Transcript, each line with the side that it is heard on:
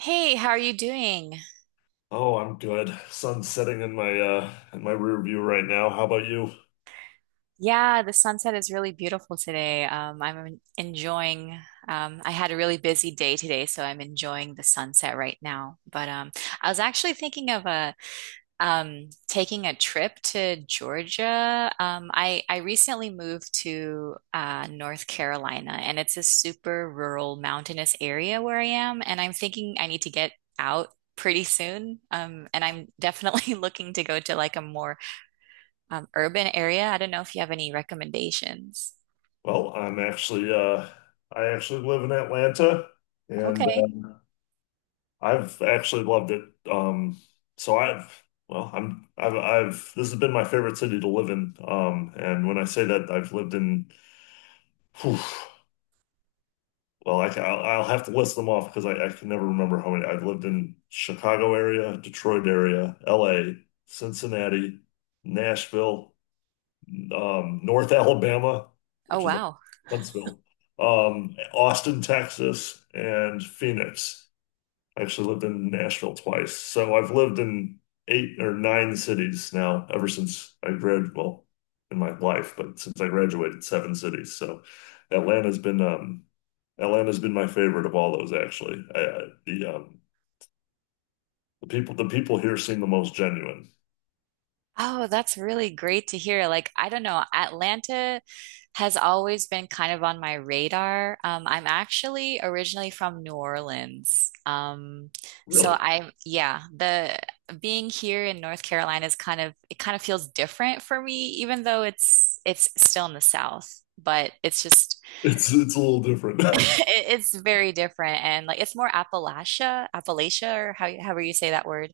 right: Hey, how are you doing?
left: Oh, I'm good. Sun's setting in my rear view right now. How about you?
right: Yeah, the sunset is really beautiful today. Enjoying, I had a really busy day today, so I'm enjoying the sunset right now. But I was actually thinking of a, taking a trip to Georgia. I recently moved to North Carolina, and it's a super rural, mountainous area where I am, and I'm thinking I need to get out. Pretty soon. And I'm definitely looking to go to like a more urban area. I don't know if you have any recommendations.
left: Well, I'm actually live in Atlanta and
right: Okay.
left: I've actually loved it. Um so I've well, I'm I've This has been my favorite city to live in. And when I say that, I've lived in whew, well, I'll have to list them off because I can never remember how many. I've lived in Chicago area, Detroit area, LA, Cincinnati, Nashville, North Alabama,
right: Oh,
left: which is like
right: wow.
left: Huntsville, Austin, Texas, and Phoenix. I actually lived in Nashville twice. So I've lived in 8 or 9 cities now ever since I graduated, well, in my life, but since I graduated, 7 cities. So Atlanta's been um, Atlanta's been my favorite of all those actually. I, the The people here seem the most genuine.
right: Oh, that's really great to hear. Like, I don't know, Atlanta has always been kind of on my radar. I'm actually originally from New Orleans. So
left: Really.
right: I'm, yeah, the Being here in North Carolina is kind of, it kind of feels different for me, even though it's still in the South, but it's just
left: It's a little different.
right: It's very different and like it's more Appalachia, Appalachia or how however you say that word.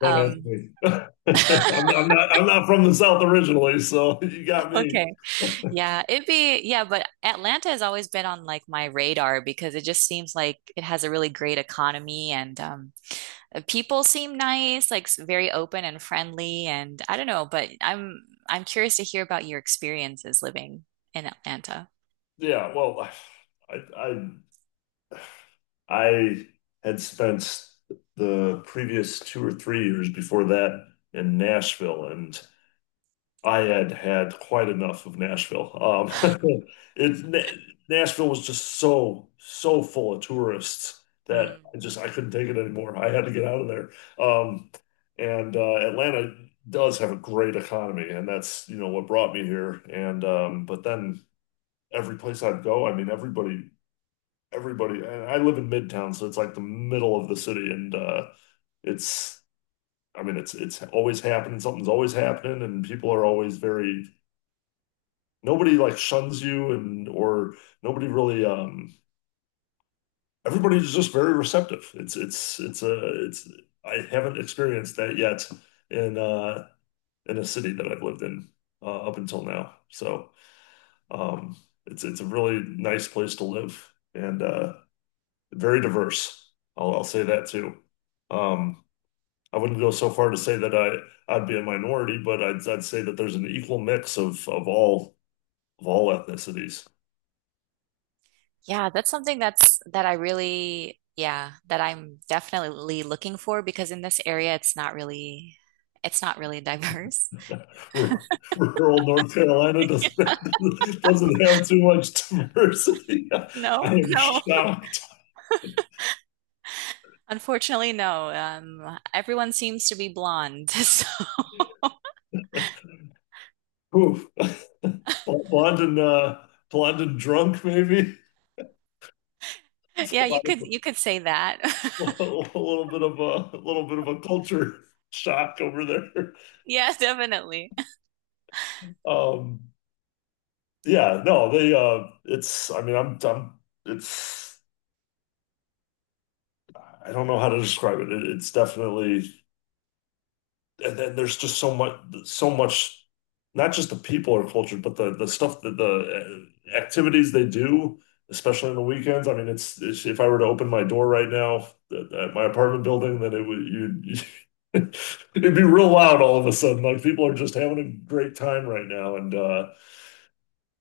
left: Don't ask
right: Um
left: me. I'm not. I'm not from the South originally, so you got me.
right: okay. But Atlanta has always been on like my radar because it just seems like it has a really great economy and the people seem nice, like very open and friendly and I don't know, but I'm curious to hear about your experiences living in Atlanta.
left: Yeah. Well, I I I had spent the previous 2 or 3 years before that in Nashville, and I had had quite enough of Nashville. It, Na Nashville was just so, so full of tourists that
right: Mm.
left: I couldn't take it anymore. I had to get out of there. Um, and Atlanta does have a great economy, and that's you know what brought me here. And but then every place I'd go, I mean everybody. And I live in Midtown, so it's like the middle of the city, and it's. I mean, it's always happening. Something's always happening, and people are always very nobody like shuns you and or nobody really everybody's just very receptive. It's I haven't experienced that yet in uh in a city that I've lived in up until now. So um it's a really nice place to live and very diverse. I'll say that too. Um I wouldn't go so far to say that I'd be a minority, but I'd say that there's an equal mix of all ethnicities.
right: That's something that I really, yeah, that I'm definitely looking for because in this area it's not really diverse.
left: Rural North Carolina doesn't doesn't have too much diversity. I
right: No,
left: am
right: no.
left: shocked.
right: Unfortunately, no. Everyone seems to be blonde. So,
left: Oof. Blonde and blonde and drunk, maybe. It's a
right: yeah, you
left: lot of
right: could say that.
left: a little bit of a little bit of a culture shock over there.
right: Yeah, definitely.
left: Um, yeah, no, they. It's. I mean, I'm. It's. I don't know how to describe it. It's definitely, and then there's just so much, not just the people are cultured but the stuff that the activities they do, especially on the weekends. I mean it's if I were to open my door right now at my apartment building, then it would you it'd be real loud all of a sudden, like people are just having a great time right now. And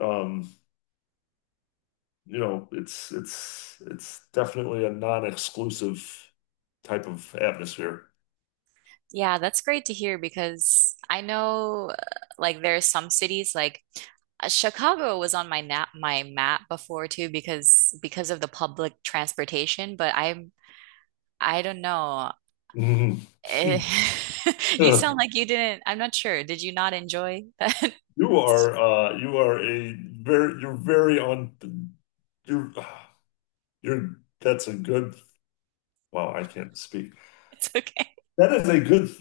left: um you know, it's definitely a non-exclusive type of atmosphere.
right: Yeah, that's great to hear because I know like there are some cities like Chicago was on my nap my map before too because of the public transportation, but I don't know. Eh, you sound
left: Yeah.
right: like you didn't. I'm not sure. Did you not enjoy that?
left: You are a very you're very on you're you're that's a good, wow, I can't speak.
right: It's okay.
left: That is a good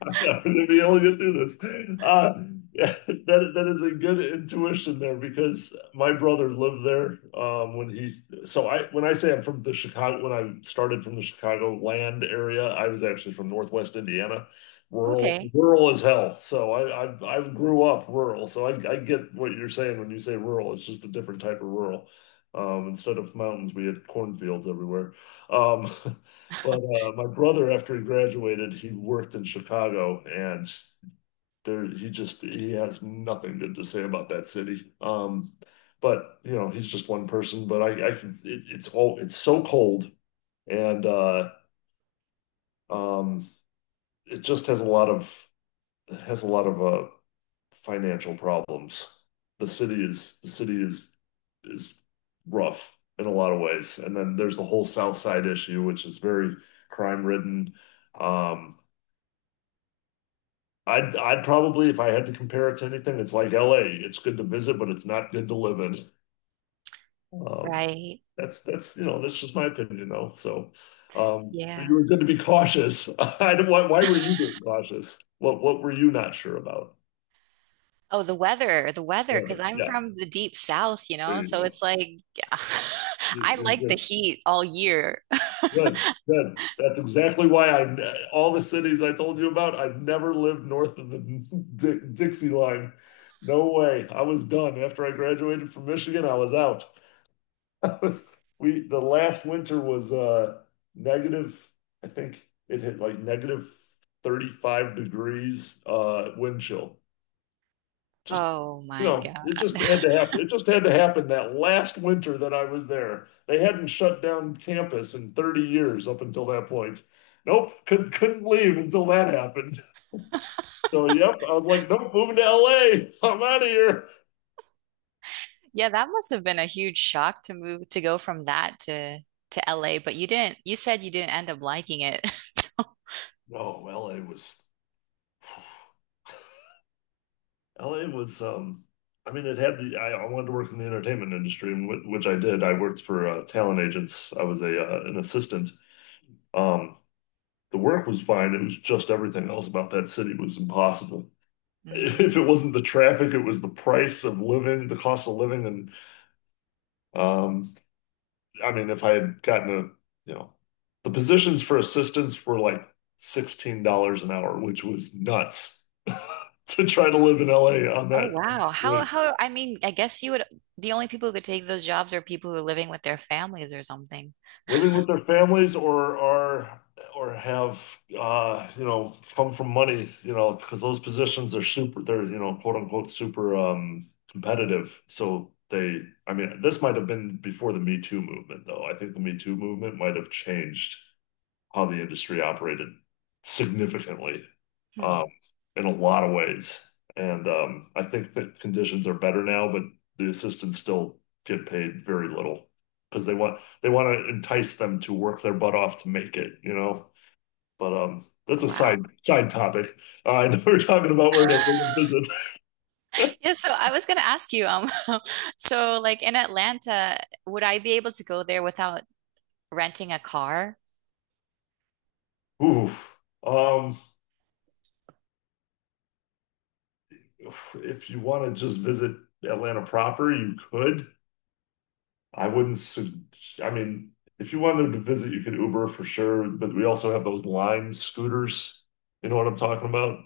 left: I'm not going to be able to get through this. Yeah, that is a good intuition there because my brother lived there when he. So I when I say I'm from the Chicago, when I started from the Chicago land area. I was actually from Northwest Indiana,
right: Okay.
left: rural as hell. So I grew up rural. So I get what you're saying when you say rural. It's just a different type of rural. Instead of mountains, we had cornfields everywhere. Um, But my brother, after he graduated, he worked in Chicago, and there he just he has nothing good to say about that city. But you know, he's just one person. But I can it's all it's so cold, and um, it just has a lot of it has a lot of uh, financial problems. The city is is rough in a lot of ways, and then there's the whole South Side issue, which is very crime ridden. Um, I'd probably, if I had to compare it to anything, it's like LA. It's good to visit, but it's not good to live in. Um,
right: Right.
left: that's you know that's just my opinion though. So, but you
right: Yeah.
left: were good to be cautious. I don't, why were you being cautious? What were you not sure about?
right: Oh, the weather,
left: Yeah,
right: because I'm
left: yeah,
right: from the deep south, you
left: there
right: know,
left: you
right: so
left: go.
right: it's like I
left: You're
right: like the
left: good,
right: heat all year.
left: good, good. That's exactly why I, all the cities I told you about, I never lived north of the Di Dixie line. No way. I was done after I graduated from Michigan. I was out. The last winter was negative, I think it hit like negative 35 degrees wind chill. Just,
right: Oh
left: you
right: my
left: know,
right: God.
left: it just had to happen. It just had to happen that last winter that I was there. They hadn't shut down campus in 30 years up until that point. Nope, couldn't leave until that happened. So yep, I was like, nope, moving to LA. I'm out of here.
right: Yeah, that must have been a huge shock to move to go from that to LA, but you didn't, you said you didn't end up liking it. So,
left: No, LA was LA was I mean it had the I wanted to work in the entertainment industry, and wh which I did. I worked for talent agents. I was a an assistant. Um, the work was fine. It was just everything else about that city was impossible. If
right: mm.
left: it wasn't the traffic, it was the price of living, the cost of living, and um I mean if I had gotten a, you know, the positions for assistants were like $16 an hour, which was nuts to try to live in LA on
right: Oh
left: that,
right: wow. How I mean, I guess you would the only people who could take those jobs are people who are living with their families or something.
left: living with their families, or are or have you know come from money, you know, because those positions are super they're you know quote unquote super competitive, so they, I mean this might have been before the Me Too movement though. I think the Me Too movement might have changed how the industry operated significantly,
right: Hmm.
left: um, in a lot of ways. And I think that conditions are better now, but the assistants still get paid very little because they want to entice them to work their butt off to make it, you know. But that's a
right: Wow.
left: side topic. I know we're talking about where to visit.
right: Yeah, so I was gonna ask you, so like in Atlanta, would I be able to go there without renting a car?
left: Oof. Um, if you want to just visit Atlanta proper, you could. I wouldn't. Sug- I mean, if you wanted to visit, you could Uber for sure. But we also have those Lime scooters. You know what I'm talking about?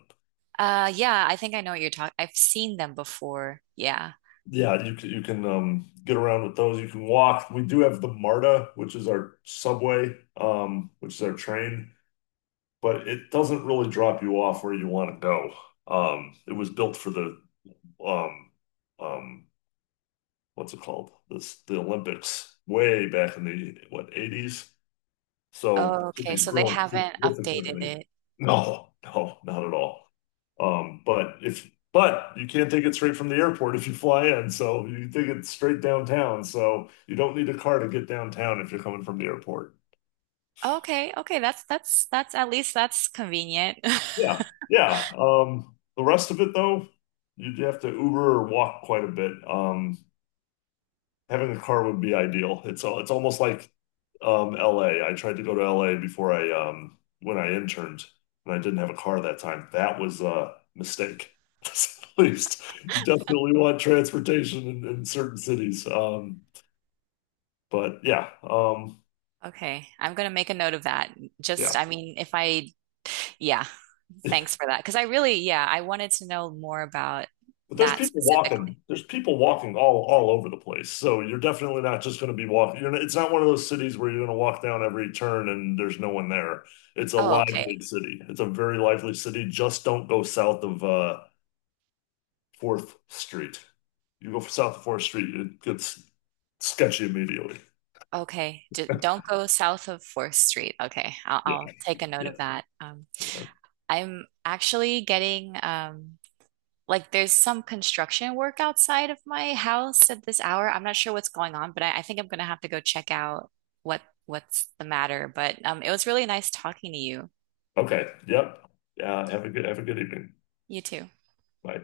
right: Yeah, I think I know what you're talking. I've seen them before. Yeah.
left: Yeah, you can get around with those. You can walk. We do have the MARTA, which is our subway, which is our train, but it doesn't really drop you off where you want to go. It was built for the um, um, what's it called? This The Olympics way back in the what 80's. So the
right: Oh, okay.
left: city's
right: So they
left: grown
right: haven't updated
left: significantly.
right: it.
left: No, no, not at all. But if but You can't take it straight from the airport if you fly in, so you take it straight downtown. So you don't need a car to get downtown if you're coming from the airport.
right: Okay, okay, that's at least that's convenient.
left: Yeah, yeah. The rest of it though, you'd have to Uber or walk quite a bit. Having a car would be ideal. It's almost like LA. I tried to go to LA before I when I interned, and I didn't have a car that time. That was a mistake. At least you definitely want transportation in certain cities. Um, but yeah, um,
right: Okay, I'm gonna make a note of that. Just,
left: yeah.
right: I mean, if I, yeah. Thanks for that. Because I really, yeah, I wanted to know more about
left: But there's
right: that
left: people
right: specifically.
left: walking. There's people walking all over the place. So you're definitely not just going to be walking. You're not, it's not one of those cities where you're going to walk down every turn and there's no one there. It's a
right: Oh, okay.
left: lively city. It's a very lively city. Just don't go south of Fourth Street. You go south of Fourth Street, it gets sketchy immediately.
right: Okay. D Don't go south of 4th Street. Okay. I'll,
left: Yeah,
right: I'll take a note
left: yeah,
right: of that.
left: yeah.
right: I'm actually getting, like, there's some construction work outside of my house at this hour. I'm not sure what's going on, but I think I'm going to have to go check out what's the matter. But it was really nice talking to you.
left: Okay. Yep. Yeah. Have a good evening.
right: You too.
left: Bye.